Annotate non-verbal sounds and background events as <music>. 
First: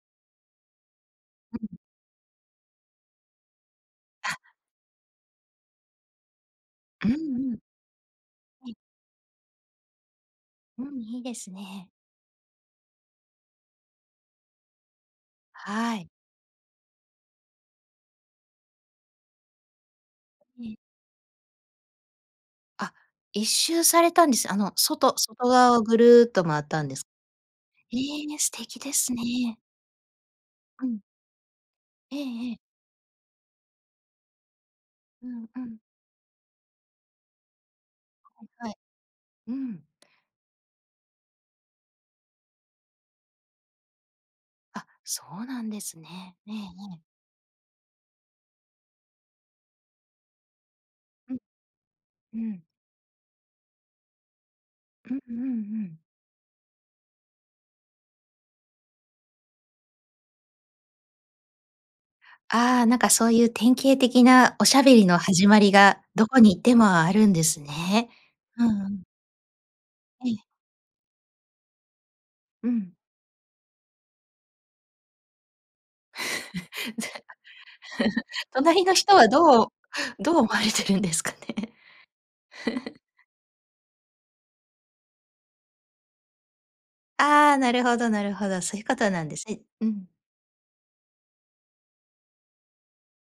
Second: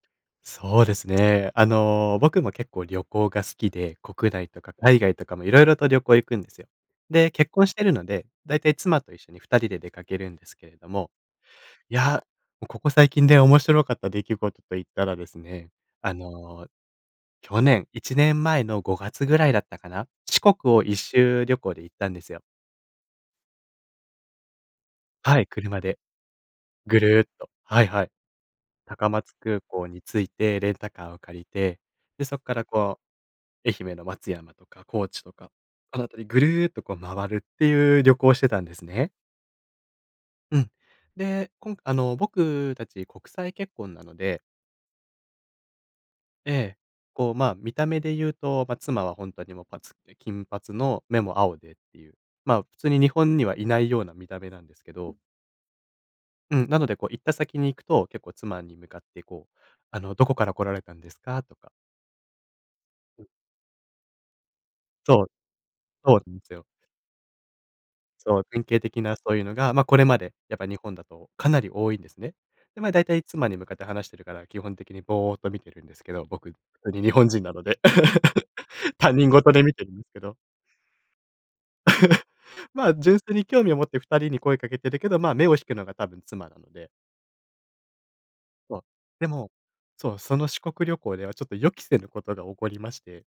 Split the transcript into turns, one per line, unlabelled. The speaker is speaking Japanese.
そうですね。
う
あ
ん。
の、僕も結構旅行が好きで、国
あ
内とか海外とかも色々と旅行行くんですよ。
うんう
で、結
ん。
婚してるので、だいた
ええ。
い妻と一緒に二人で出かけるんですけれ
う
ど
ん、
も、
いいですね。
いや、おここ最近で面白かった出来事と言ったらですね、
はい。
あの、去年、1年前の5月ぐらいだったかな。四国
ええ。
を一周旅行で行ったんですよ。
あ、一周されたんです。あの、外
はい、
外側
車
をぐ
で
るっと周ったんで
ぐ
す？
るっと。はい
え
はい。
え、ね、素敵で
高
す
松
ね。
空港に着いてレン
う
タ
ん。
カーを借りて、
ええ
で、そっ
え
か
え。
らこう、愛媛の松山とか高知
う
と
ん
か、
うん。
あの辺りぐるっと、こう、周るっていう旅行をしてたん
は
で
い。
すね。
うん。
うん。で、こんあの、僕たち国際結婚なので
あ、そうなんですね。え
え
ええ
え、
え。
こう、ま、見た目で言うと、ま、妻はほんとにもう、ぱつで、金髪の目
う
も
ん、
青でっていう、
う
まあ、
ん。
普通に日本にはいないような見た目なんですけ
う
ど
んうんうん。
うん、なので、こう、行った先に行くと、結構妻に向かって、こう、あの「どこから来られたんですか？」とか
ああ、なんか
う
そ
ん。
ういう典型的なおしゃべりの
そう、
始まりが
そう
ど
なん
こ
す
に行っ
よ。
てもあるんですね。
そう、典
う
型
んう
的
ん。
なそういうのが、ま、これま
え
で
え。
やっぱ日本だとかなり多いんですね。
う
で、ま、
ん。
だいたい妻に向かって話してるから、基本的にぼうっと見てるんですけど、僕、普通
<chuckles>
に
じゃ、
日
<giggles>
本人なので、<laughs>
隣の
他
人は
人事
ど
で
う
見てるんけ
ど
ど。
う思われてるんですかね？
<laughs> まあ、
<giggles>
純粋に興味を持って二人に声かけてるけど、まあ、目を引くのが多分妻なので
ああ、なるほどなるほど。そう
わ、
いうことな
で
んです
も、
ね。うん。
そう、その四国旅行ではちょっと予期せぬことが起こりまして